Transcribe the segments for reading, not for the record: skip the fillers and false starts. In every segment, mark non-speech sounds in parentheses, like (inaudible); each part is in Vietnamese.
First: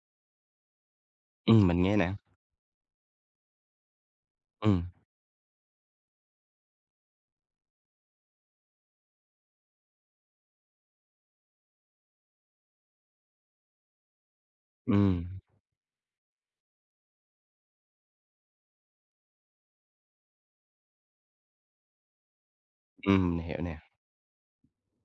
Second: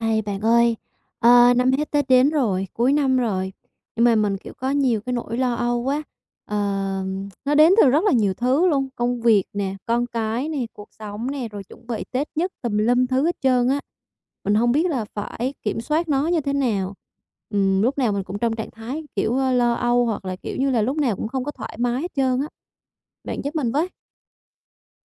Hay, bạn ơi, năm Mình hết nghe Tết nè. đến rồi, cuối năm rồi, nhưng mà mình, kiểu, có Ừm, nhiều cái nỗi lo âu quá. Ờ, nó đến từ rất là nhiều thứ luôn, công việc nè, con cái nè, cuộc sống nè, rồi chuẩn bị Tết nhất tùm lum thứ hết trơn á. Mình không biết là ừm, phải kiểm soát nó như thế nào. Lúc nào mình cũng trong trạng thái, kiểu, lo âu hoặc là, kiểu như là, lúc nào cũng không có thoải mái hết trơn á. Bạn mình giúp hiểu mình nè. với.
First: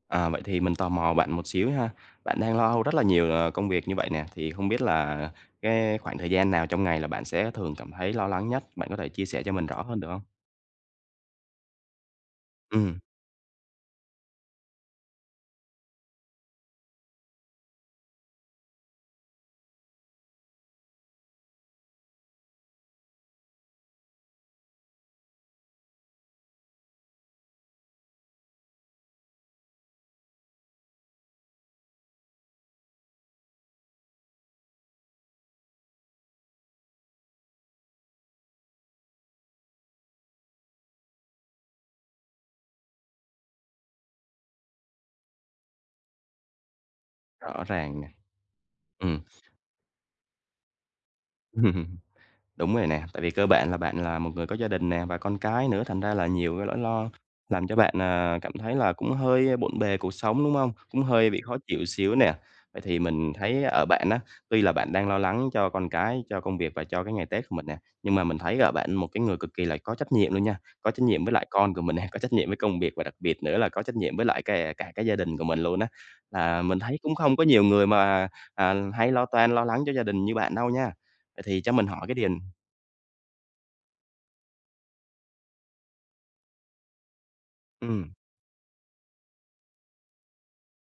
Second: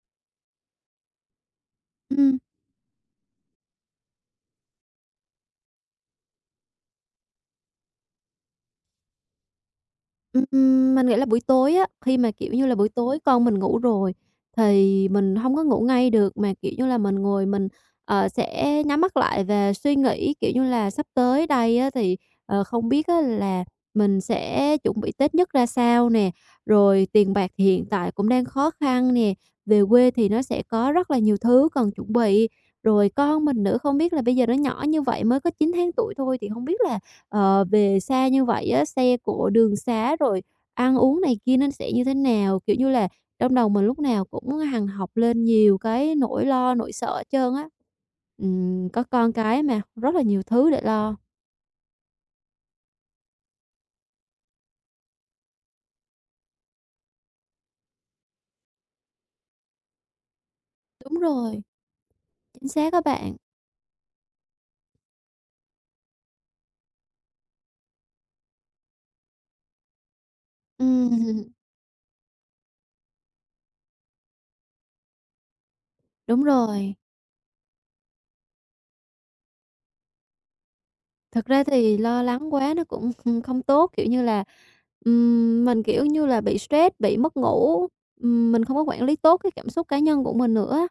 À, vậy thì mình tò mò bạn một xíu ha. Ừm. Bạn đang lo âu rất là nhiều, công việc như vậy nè, thì không biết là cái khoảng thời gian nào trong ngày là bạn sẽ thường cảm thấy lo lắng nhất? Bạn có thể chia sẻ cho mình rõ hơn được không? Mình nghĩ là buổi tối á, khi mà, kiểu như là, buổi Ừm, tối con mình ngủ rồi thì mình hông có ngủ ngay được, mà, kiểu như là, mình ngồi mình, sẽ nhắm mắt lại và suy nghĩ, kiểu như là, sắp tới đây á thì, không biết á là mình sẽ chuẩn bị Tết nhất ra sao nè, rồi tiền bạc thì hiện tại cũng đang khó khăn nè, về quê thì nó sẽ có rất là nhiều thứ cần chuẩn bị. Rồi con mình nữa không biết là bây giờ nó nhỏ như vậy mới có 9 tháng tuổi thôi thì hông biết là về xa như vậy á, xe cộ đường xá rồi ăn uống này kia nên sẽ như thế nào? Kiểu như là, trong đầu mình lúc nào cũng hằng học lên nhiều cái nỗi lo, nỗi sợ hết trơn rõ á. ràng nè, Có ừm. con cái mà, rất là nhiều thứ để lo. (laughs) Đúng rồi nè, tại vì cơ bản là bạn là một người có gia đình nè và con cái nữa, thành ra là nhiều cái nỗi lo làm cho bạn, cảm thấy là cũng hơi bộn bề cuộc sống, đúng không? Cũng Đúng hơi bị khó rồi, chịu xíu nè. chính Vậy xác thì các mình bạn. thấy ở bạn á, tuy là bạn đang lo lắng cho con cái, cho công việc và cho cái ngày Tết của mình nè, nhưng mà mình thấy ở bạn một cái người cực kỳ là có trách nhiệm luôn nha, có trách Ừm, nhiệm với lại (laughs) con của mình nè, có trách nhiệm với công việc và đặc biệt nữa là có trách nhiệm với lại cả cả cái gia đình của mình luôn á. đúng Là mình rồi. thấy cũng không có nhiều người mà, hay lo toan, lo lắng cho gia đình như bạn đâu nha. Vậy Thật thì ra cho mình thì hỏi cái lo điều. lắng quá nó cũng, (laughs) không tốt, kiểu như là, mình, kiểu như là, bị stress, bị mất ngủ, Ừm, mình không có quản lý tốt cái cảm xúc cá nhân của mình nữa.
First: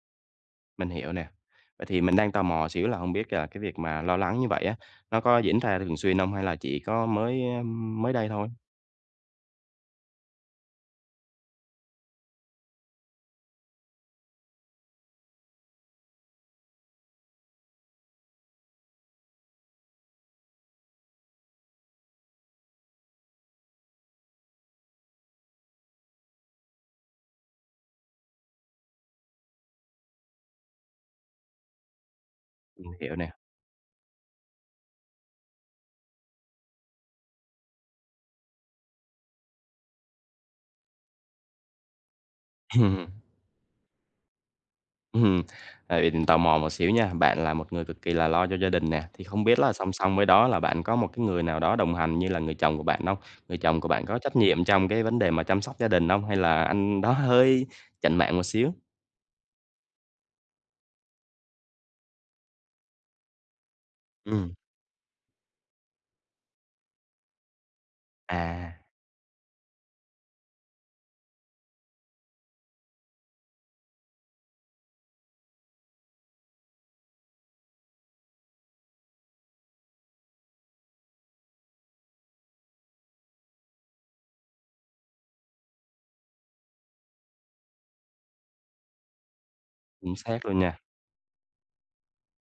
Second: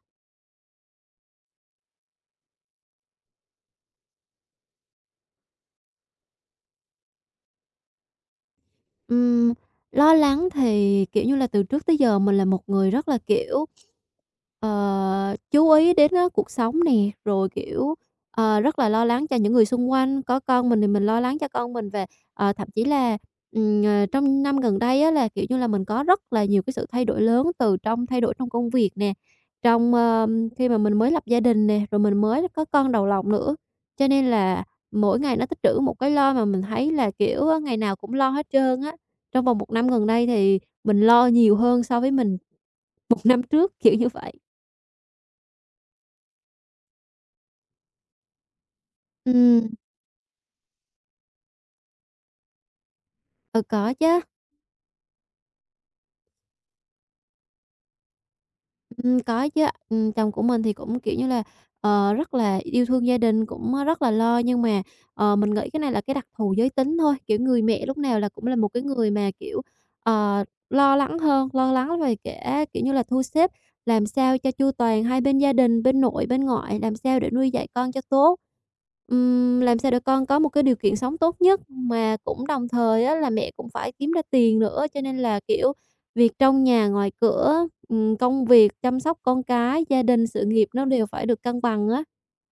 mình hiểu nè. Vậy thì mình đang tò mò xíu là không biết là cái việc mà lo lắng như vậy á, nó có diễn ra thường xuyên không hay là chỉ có mới đây thôi? Ừm, Lo lắng thì, kiểu như là, từ trước tới giờ mình là một người rất là, kiểu, Ờ, chú ý đến á, cuộc sống nè, rồi, kiểu, rất là lo lắng cho những người xung quanh, có con mình thì mình lo lắng cho con mình về thậm chí là, trong năm gần đây á là, kiểu như là, mình có rất là nhiều cái sự thay đổi lớn từ trong thay đổi trong công việc nè, trong, khi mà mình mới lập gia đình nè, rồi mình mới có con Mình đầu hiểu lòng nè. nữa. Cho nên là mỗi ngày nó tích trữ một cái lo mà mình thấy là, kiểu, á, ngày nào cũng lo hết trơn á. Trong vòng một năm gần đây thì mình lo nhiều hơn so với mình (laughs) một (laughs) năm trước, kiểu như vậy. Ừm, tại vì mình tò mò một xíu nha, bạn là một người cực kỳ là lo cho gia đình nè, thì không biết Ừm, là song song với đó là bạn có một cái người nào đó đồng hành như là người chồng của bạn không? Người ừ, chồng của có bạn có chứ, trách nhiệm trong cái vấn đề mà chăm sóc gia đình không? Hay là anh đó hơi chạnh mạng một xíu? Có chứ. Chồng của mình thì cũng, kiểu như là, rất là yêu thương gia đình, cũng, rất là lo, Ừm, nhưng mà, mình nghĩ cái này là cái đặc thù giới tính thôi, kiểu, người mẹ lúc nào là cũng là một à, cái người mà, kiểu, lo lắng hơn, lo lắng về cả, kiểu như là, thu xếp làm sao cho chu toàn hai bên gia đình, bên nội, bên ngoại, làm sao để nuôi dạy con cho tốt. Làm sao để con có một cái điều kiện sống tốt nhất, mà cũng đồng thời á là mẹ cũng phải kiếm ra tiền nữa, cho nên là, kiểu, việc trong nhà, ngoài cửa, công việc, chăm sóc con cái, gia chính đình, sự xác luôn nghiệp nha. nó đều phải được cân bằng á,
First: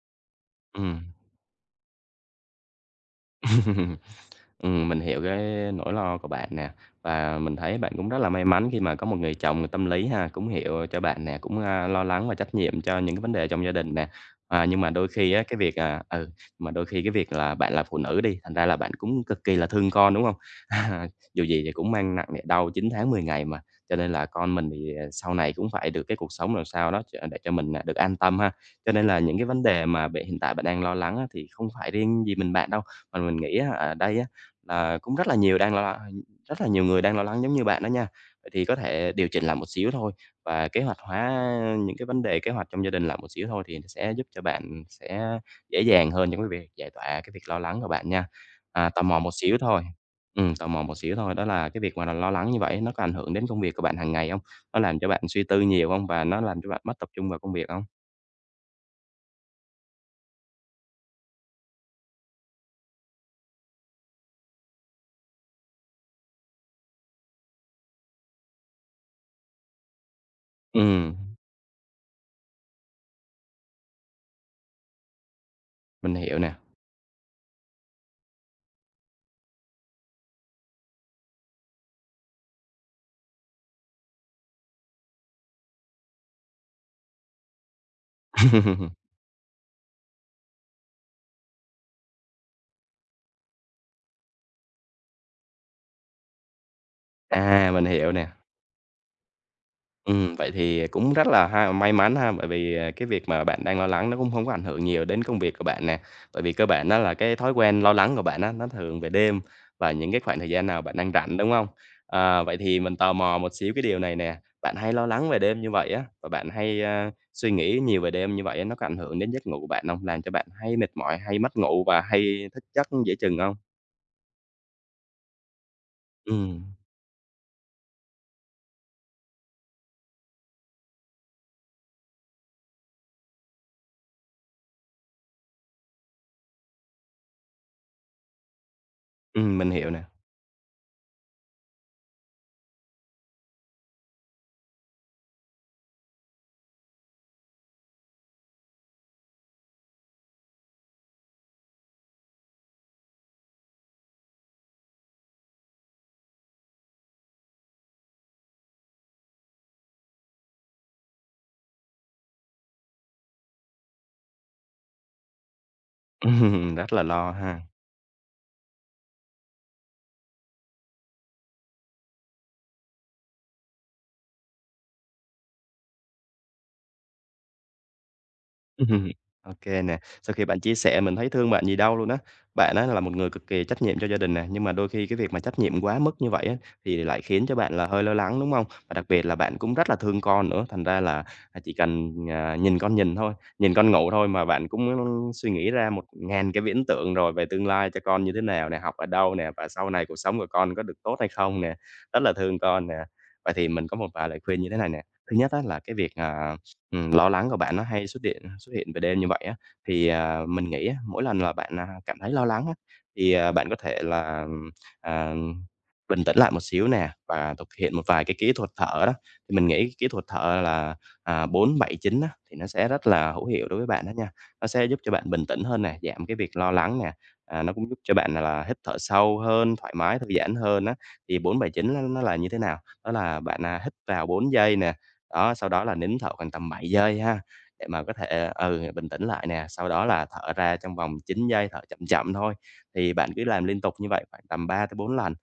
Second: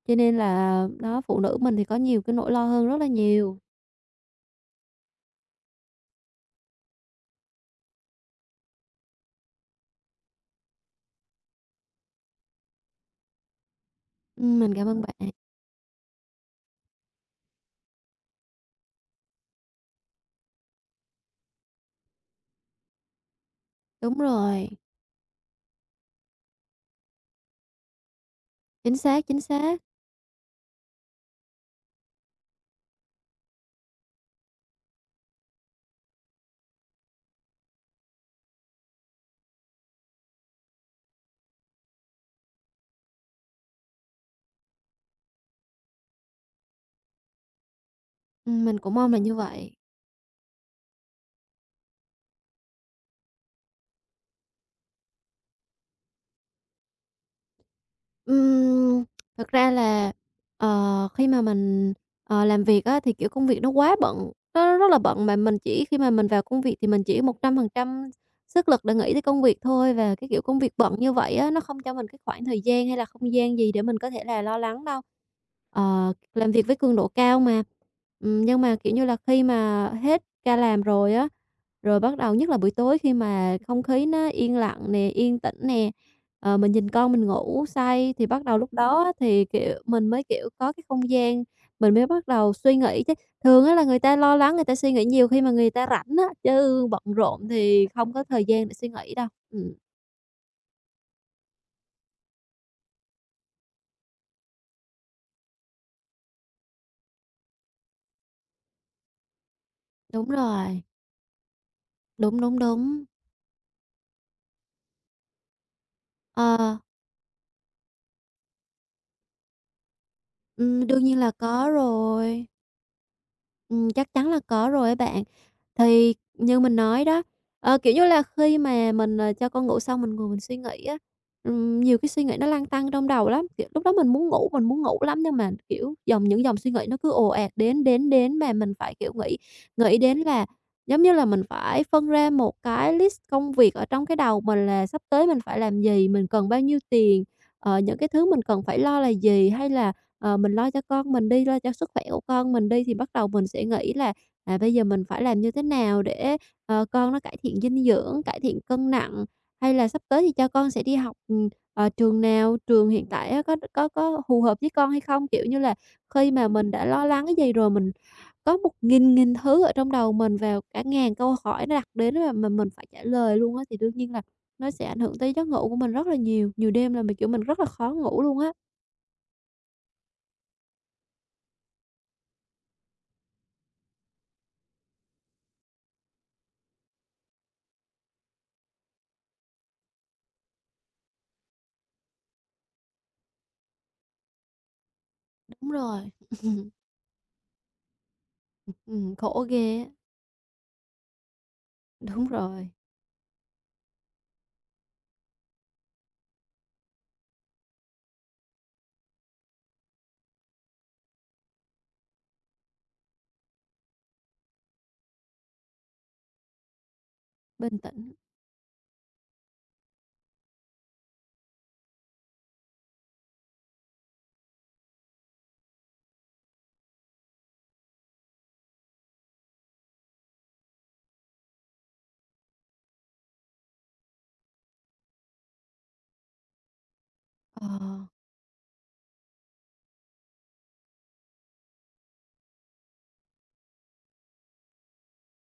cho nên là Ừm. đó, phụ nữ mình thì có nhiều cái nỗi lo hơn rất là nhiều. (laughs) Mình hiểu cái nỗi lo của bạn nè, và mình thấy bạn cũng rất là may mắn khi mà có một người chồng tâm lý ha, cũng hiểu cho bạn nè, cũng, a, lo lắng và trách nhiệm cho những cái vấn đề trong gia đình nè. À, Mình nhưng cảm mà ơn đôi bạn. khi á, cái việc, mà đôi khi cái việc là bạn là phụ nữ đi, thành ra là bạn cũng cực kỳ là thương con, đúng không? (laughs) Dù gì thì cũng mang nặng đẻ đau 9 tháng 10 ngày mà, cho nên Đúng là con rồi, mình thì, ờ, sau này cũng phải được cái cuộc sống làm sao đó ch để cho mình, được an tâm ha. Cho chính nên là xác, những chính cái vấn xác. đề mà bạn hiện tại bạn đang lo lắng á, thì không phải riêng gì mình bạn đâu. Mà mình nghĩ á, ở đây á, là cũng rất là nhiều người đang lo lắng giống như bạn đó nha. Vậy thì có thể điều chỉnh lại một xíu thôi và kế hoạch hóa những cái vấn đề kế hoạch trong gia đình lại một xíu thôi thì nó sẽ giúp cho bạn sẽ dễ dàng hơn trong cái việc giải tỏa cái việc lo lắng của bạn nha. Mình À, cũng tò mong là mò một như xíu vậy. thôi. Tò mò một xíu thôi, đó là cái việc mà lo lắng như vậy nó có ảnh hưởng đến công việc của bạn hàng ngày không? Nó làm cho bạn suy tư nhiều không? Và nó làm cho bạn mất tập trung vào công việc không? Ừm, Thật ra là, khi mà mình, làm việc á, thì, kiểu, công việc nó quá bận, nó rất là bận mà mình chỉ khi mà mình vào công việc thì mình chỉ 100% sức lực để nghĩ tới công việc thôi. Và cái, kiểu, công việc bận như Ừm, vậy á, nó không cho mình cái khoảng thời gian hay là không gian gì để mình có thể là lo lắng đâu. Mình hiểu Làm nè. việc với cường độ cao mà. Nhưng mà, kiểu như là, khi mà hết ca làm rồi á, rồi bắt đầu nhất là buổi tối khi mà không khí nó yên lặng nè, yên tĩnh nè, mình nhìn con mình ngủ say thì bắt đầu lúc (laughs) đó á thì, kiểu, mình mới, kiểu, có cái không gian mình mới bắt đầu suy nghĩ chứ. Thường á là người ta lo lắng, người ta suy nghĩ nhiều khi mà người ta rảnh á, chứ bận rộn À, mình thì không hiểu có nè. thời gian để suy nghĩ đâu. Ừm. Vậy thì cũng rất là ha may mắn ha, bởi vì, cái việc mà bạn đang lo lắng nó cũng không có ảnh hưởng nhiều đến công việc của bạn nè. Bởi vì cơ bản đó là cái thói quen lo lắng của bạn á, nó thường về đêm và những cái Đúng khoảng thời gian rồi, nào bạn đang rảnh, đúng không? đúng, À, vậy đúng, thì mình đúng. tò mò một xíu cái điều này nè, bạn hay lo lắng về đêm như vậy á, và bạn Ờ, hay, a, suy nghĩ nhiều về đêm như vậy á, nó có ảnh hưởng đến giấc ngủ của bạn không? Làm cho bạn hay mệt Đương nhiên mỏi, là hay mất có ngủ và rồi. hay thức giấc dễ chừng không? Chắc chắn là có rồi á bạn. Thì như Ừm, mình nói đó, kiểu như là, khi mà mình, cho con ngủ xong mình ngồi mình suy nghĩ á, nhiều cái suy nghĩ nó lăn tăn trong đầu lắm, kiểu, lúc đó mình muốn ngủ lắm nhưng mà, kiểu, những dòng suy nghĩ nó cứ ồ ạt đến, đến, đến mà mình phải, kiểu, nghĩ mình hiểu nghĩ nè. đến là giống như là mình phải phân ra một cái list công việc ở trong cái đầu mình là sắp tới mình phải làm gì, mình cần bao nhiêu tiền, những cái thứ mình cần phải lo là gì, hay là mình lo cho con mình đi, lo cho sức khỏe của con mình đi thì bắt đầu mình sẽ nghĩ là, à, bây giờ mình phải làm như thế nào để, con nó cải thiện dinh dưỡng, cải thiện cân nặng, hay là sắp tới thì cho con sẽ đi học, trường nào, trường hiện tại á có phù hợp với con hay không? Kiểu như là, khi mà mình (laughs) đã Rất là lo lắng lo cái gì ha. rồi mình có một nghìn nghìn thứ ở trong đầu mình và cả ngàn câu hỏi nó đặt đến mà mình phải trả lời luôn á, thì đương nhiên là nó sẽ ảnh hưởng tới giấc ngủ của mình rất là nhiều, nhiều đêm là mình, kiểu, mình rất là khó ngủ luôn á. (laughs) Ô kê nè, sau khi bạn chia sẻ mình thấy thương bạn gì đâu luôn á. Bạn á là một người cực kỳ trách nhiệm cho gia đình nè, nhưng mà đôi khi cái việc mà trách nhiệm quá mức như vậy á, thì lại khiến cho bạn là hơi lo lắng, đúng hông? Và đặc biệt là bạn cũng rất là thương con nữa, thành ra là, chỉ cần, nhìn con ngủ thôi mà bạn cũng suy Đúng nghĩ ra một rồi. ngàn cái (laughs) viễn tượng rồi về tương lai cho con như thế nào nè, học ở đâu khổ nè, và ghê á. sau này cuộc sống của con có được tốt hay không nè, rất Đúng là thương rồi, con nè. Vậy thì mình có một vài lời khuyên như thế này nè, thứ nhất á là cái việc, à. Lo lắng của bạn nó hay xuất hiện về đêm như vậy á, thì, mình nghĩ á, mỗi lần là bạn, cảm thấy lo lắng á, thì, bạn có thể là, à, bình tĩnh lại một xíu nè và thực bình hiện một tĩnh. vài cái kỹ thuật thở đó. Thì mình nghĩ cái kỹ thuật thở là, 4-7-9 á, thì nó sẽ rất là hữu hiệu đối với bạn đó nha. Nó sẽ giúp cho bạn bình tĩnh hơn nè, giảm cái việc lo lắng nè, nó cũng giúp cho bạn, là hít thở sâu hơn, thoải mái, thư giãn hơn á. Thì bốn bảy chín nó là như thế nào? Đó là bạn, hít vào 4 giây nè, đó, sau đó là nín thở khoảng tầm 7 giây ha, Ờ, để mà có thể, ừ, bình tĩnh lại nè, sau đó là thở ra trong vòng 9 giây, thở chậm chậm thôi. Thì bạn cứ làm liên tục như vậy khoảng tầm ba tới bốn lần,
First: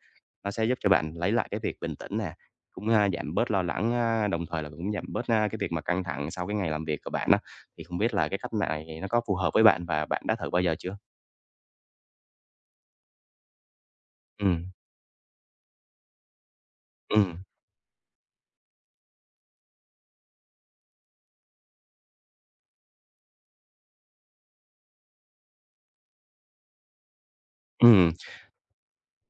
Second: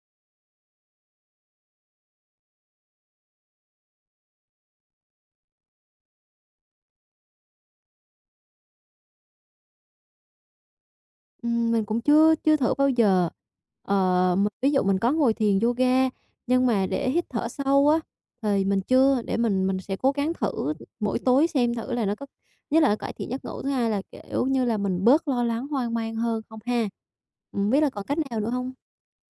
nó sẽ giúp cho bạn lấy lại cái việc bình tĩnh nè, cũng, a, giảm bớt lo lắng, a, đồng thời là cũng giảm bớt, a, cái việc mà căng thẳng sau cái ngày làm việc của bạn đó. Thì không biết là cái cách này nó có phù hợp với bạn và bạn đã thử bao giờ chưa? Mình cũng chưa chưa thử bao giờ. Mình ví Ừm, dụ mình có ngồi thiền yoga, nhưng mà để hít ừm, thở sâu á, thì mình chưa, để mình sẽ cố gắng thử mỗi tối xem thử là nó có nhất là cải thiện giấc ngủ, thứ hai là, kiểu như là, mình bớt lo lắng, hoang mang hơn không ha? Hổng biết là còn ừm. cách nào nữa không?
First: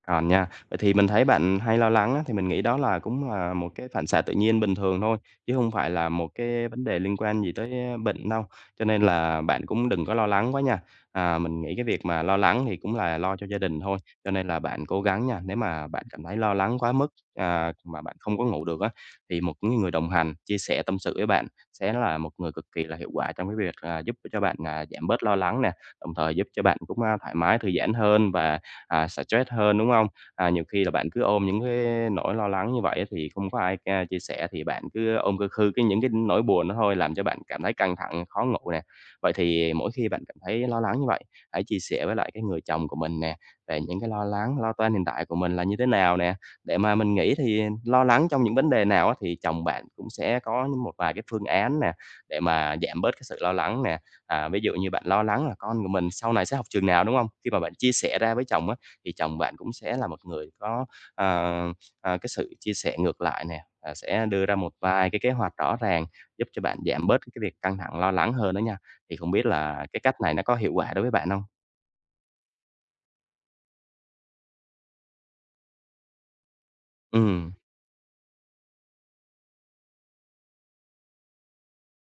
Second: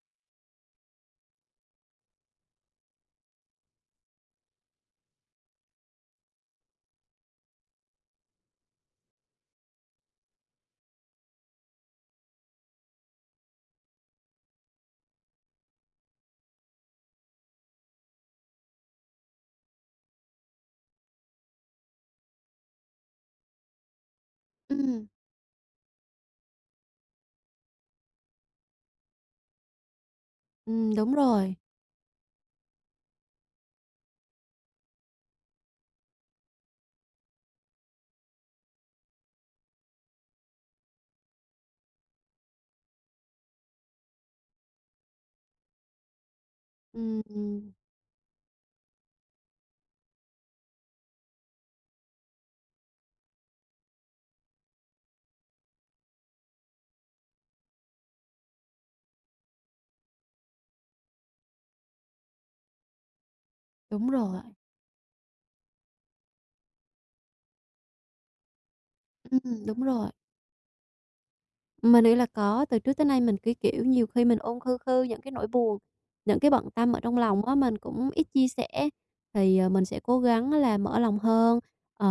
Còn nha, vậy thì mình thấy bạn hay lo lắng á, thì mình nghĩ đó là cũng là một cái phản xạ tự nhiên bình thường thôi, chứ không phải là một cái vấn đề liên quan gì tới, a, bệnh đâu, cho nên là bạn cũng đừng có lo lắng quá nha. À, mình nghĩ cái việc mà lo lắng thì cũng là lo cho gia đình thôi, cho nên là bạn cố gắng nha, nếu mà bạn cảm thấy lo lắng quá mức, mà bạn không có ngủ được á, thì một cái người đồng hành chia sẻ tâm sự với bạn sẽ là một người cực kỳ là hiệu quả trong cái việc, giúp cho bạn, Ừm, giảm bớt lo lắng nè, đồng thời giúp cho bạn cũng, a, thoải mái, thư giãn hơn và à, stress hơn, đúng không? À, nhiều khi là bạn đúng cứ ôm rồi. những cái nỗi lo lắng như vậy thì không có ai ca chia sẻ thì bạn cứ ôm cơ khư cái những cái nỗi buồn đó thôi, làm cho bạn cảm thấy căng thẳng, khó ngủ nè. Vậy thì mỗi khi bạn cảm thấy lo lắng như vậy, hãy chia sẻ với lại cái người chồng của mình nè, về những cái lo lắng, lo toan hiện tại của mình là như thế nào nè, để mà mình Ừm, nghĩ thì ừm, lo lắng trong những vấn đề nào á thì chồng bạn cũng sẽ có một vài cái phương án nè, để mà giảm bớt cái sự lo lắng nè. À, ví dụ như bạn lo lắng là con của mình sau này sẽ học trường nào, đúng không? Khi mà bạn chia sẻ ra với chồng á, thì chồng bạn cũng sẽ là một người có, ờ, cái sự chia sẻ ngược lại nè, đúng sẽ rồi. đưa ra một vài cái kế hoạch rõ ràng giúp cho bạn giảm bớt cái việc căng thẳng, lo lắng hơn đó nha. Thì không biết Ừm, đúng là cái rồi. cách này nó có hiệu quả đối với bạn không? Mình nghĩ là có, từ trước tới nay mình cứ, kiểu, nhiều khi mình ôm khư khư những cái nỗi buồn, những cái bận tâm ở trong lòng Ừm. á, mình cũng ít chia sẻ. Thì, mình sẽ cố gắng là mở lòng hơn, ờ,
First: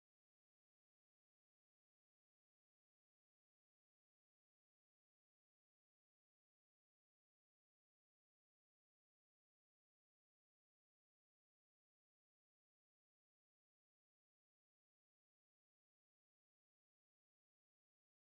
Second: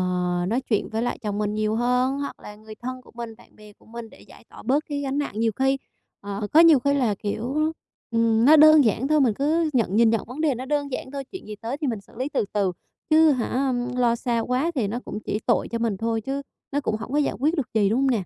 nói chuyện với lại chồng mình nhiều hơn, hoặc là người thân của mình, bạn bè của mình để giải tỏa bớt cái gánh nặng. Nhiều khi, có nhiều khi là, kiểu, nó đơn giản thôi, mình cứ nhìn nhận vấn đề nó đơn giản thôi, chuyện gì tới thì mình xử lý từ từ, chứ hả, lo xa quá thì nó cũng chỉ tội cho mình thôi, chứ nó cũng không có giải quyết được gì, đúng hông nè?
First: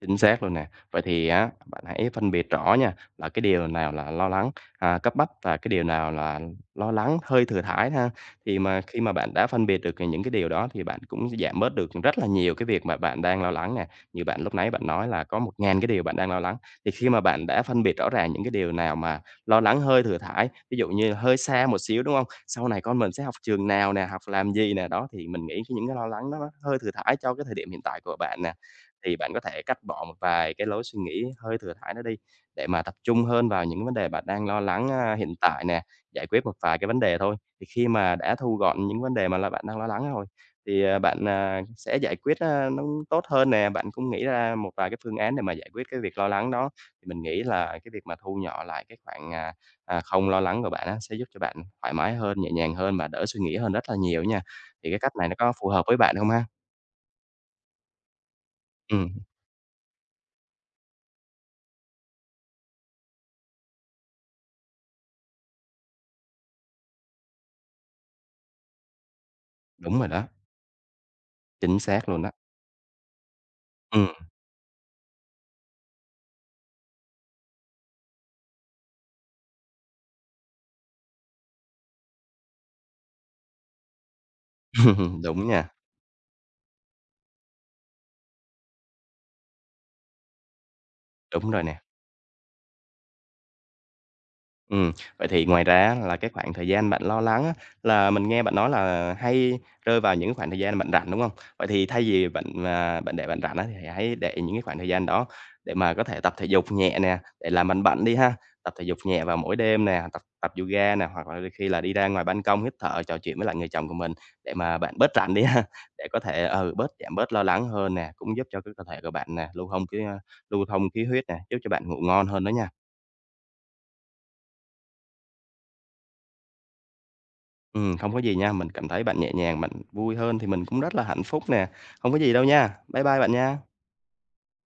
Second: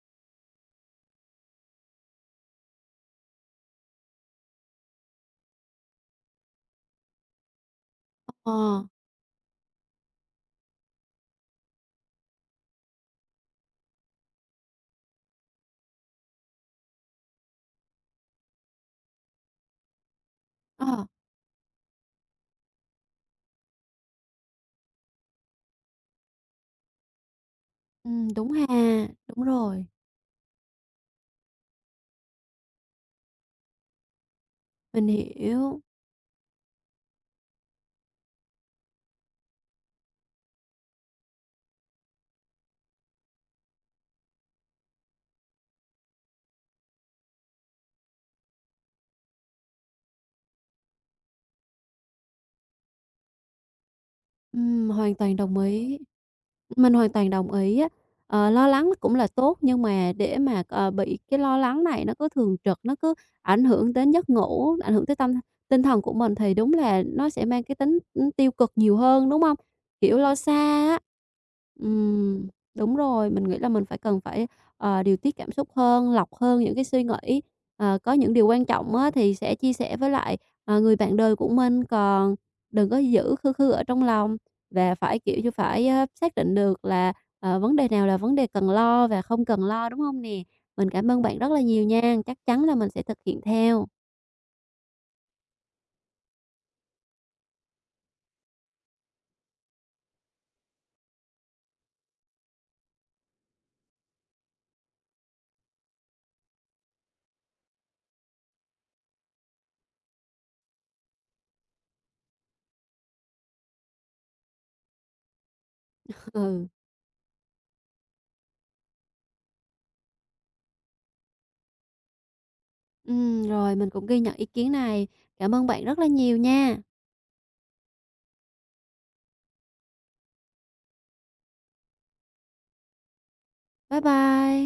Chính xác luôn nè. Vậy thì á, bạn hãy phân biệt rõ nha, là cái điều nào là lo lắng, cấp bách và cái điều nào là lo lắng hơi thừa thãi ha. Ờ, Thì mà khi mà bạn đã phân biệt được những cái điều đó thì bạn cũng giảm bớt được rất là nhiều cái việc mà bạn đang lo lắng nè. Như bạn lúc nãy bạn nói là có một ngàn cái điều bạn đang lo lắng, thì khi mà bạn đã phân biệt rõ ràng những cái điều nào mà lo lắng hơi thừa thãi, ví dụ ờ. như là hơi xa một xíu, đúng không? Sau này con mình sẽ học trường nào nè, học làm gì nè, đó, thì mình nghĩ cái những cái lo lắng nó hơi thừa thãi cho cái thời điểm hiện tại của bạn Đúng nè, ha, thì bạn có đúng thể cắt rồi, bỏ một vài cái lối suy nghĩ hơi thừa thãi đó đi để mà tập trung hơn vào những vấn đề bạn đang lo lắng, mình a, hiện tại hiểu. nè, giải quyết một vài cái vấn đề thôi. Thì khi mà đã thu gọn những vấn đề mà là bạn đang lo lắng rồi thì, bạn, sẽ giải quyết, a, nó tốt hơn nè, bạn cũng nghĩ ra một vài cái phương án để mà giải quyết cái việc lo lắng đó. Thì mình nghĩ là cái việc mà thu nhỏ lại cái khoảng, không lo lắng của bạn á sẽ giúp cho bạn thoải mái hơn, nhẹ nhàng hơn và đỡ suy nghĩ hơn rất là nhiều nha. Thì cái Hoàn cách này nó toàn có đồng phù hợp với ý. bạn không ha? Mình hoàn toàn đồng ý á. Lo lắng Ừm, cũng là tốt nhưng mà để mà, bị cái lo lắng này nó cứ thường trực, nó cứ ảnh hưởng đến giấc ngủ, ảnh hưởng tới tinh thần của mình thì đúng là nó sẽ mang cái tính, tiêu cực nhiều hơn, đúng không? đúng rồi Kiểu, đó, lo xa á. chính xác luôn á. Ừm, đúng rồi, mình nghĩ là mình phải Ừm, cần phải, điều tiết cảm xúc hơn, lọc hơn những cái suy nghĩ. Có những điều quan trọng á thì sẽ chia sẻ với lại, người bạn đời của mình, còn đừng có giữ khư khư ở trong lòng và phải, (laughs) kiểu đúng như, nha, phải, xác định được là, vấn đề nào là vấn đề cần lo và không cần lo, đúng không nè? Mình cảm ơn bạn rất đúng là rồi nè. nhiều nha, chắc chắn là mình sẽ thực hiện theo. Ừm, vậy thì ngoài ra á là cái khoảng thời gian bạn lo lắng á, là mình nghe bạn nói là hay rơi vào những khoảng thời gian bạn rảnh, đúng không? Vậy thì thay vì bạn, bạn để bạn rảnh á, thì hãy để những cái khoảng thời gian đó để mà có thể tập thể dục nhẹ nè, để làm lành bệnh đi ha. Tập thể dục nhẹ vào mỗi đêm nè, tập tập yoga nè, hoặc là đôi khi là đi ra ngoài ban công hít thở, trò chuyện với lại người chồng của mình để mà bạn bớt rảnh đi ha, (laughs) để có (laughs) thể, Ừ, ừ, bớt giảm bớt lo lắng hơn nè, cũng giúp cho cái cơ thể của bạn nè, lưu thông cái, lưu thông khí huyết nè, giúp cho bạn ngủ ngon hơn đó nha. Rồi mình cũng ghi nhận ý kiến này. Cảm ơn bạn rất là nhiều nha. Không có gì nha, mình cảm thấy bạn nhẹ nhàng, bạn vui hơn thì mình cũng rất là hạnh phúc nè. Không có gì đâu nha. Bye bye bạn nha. Bye bye.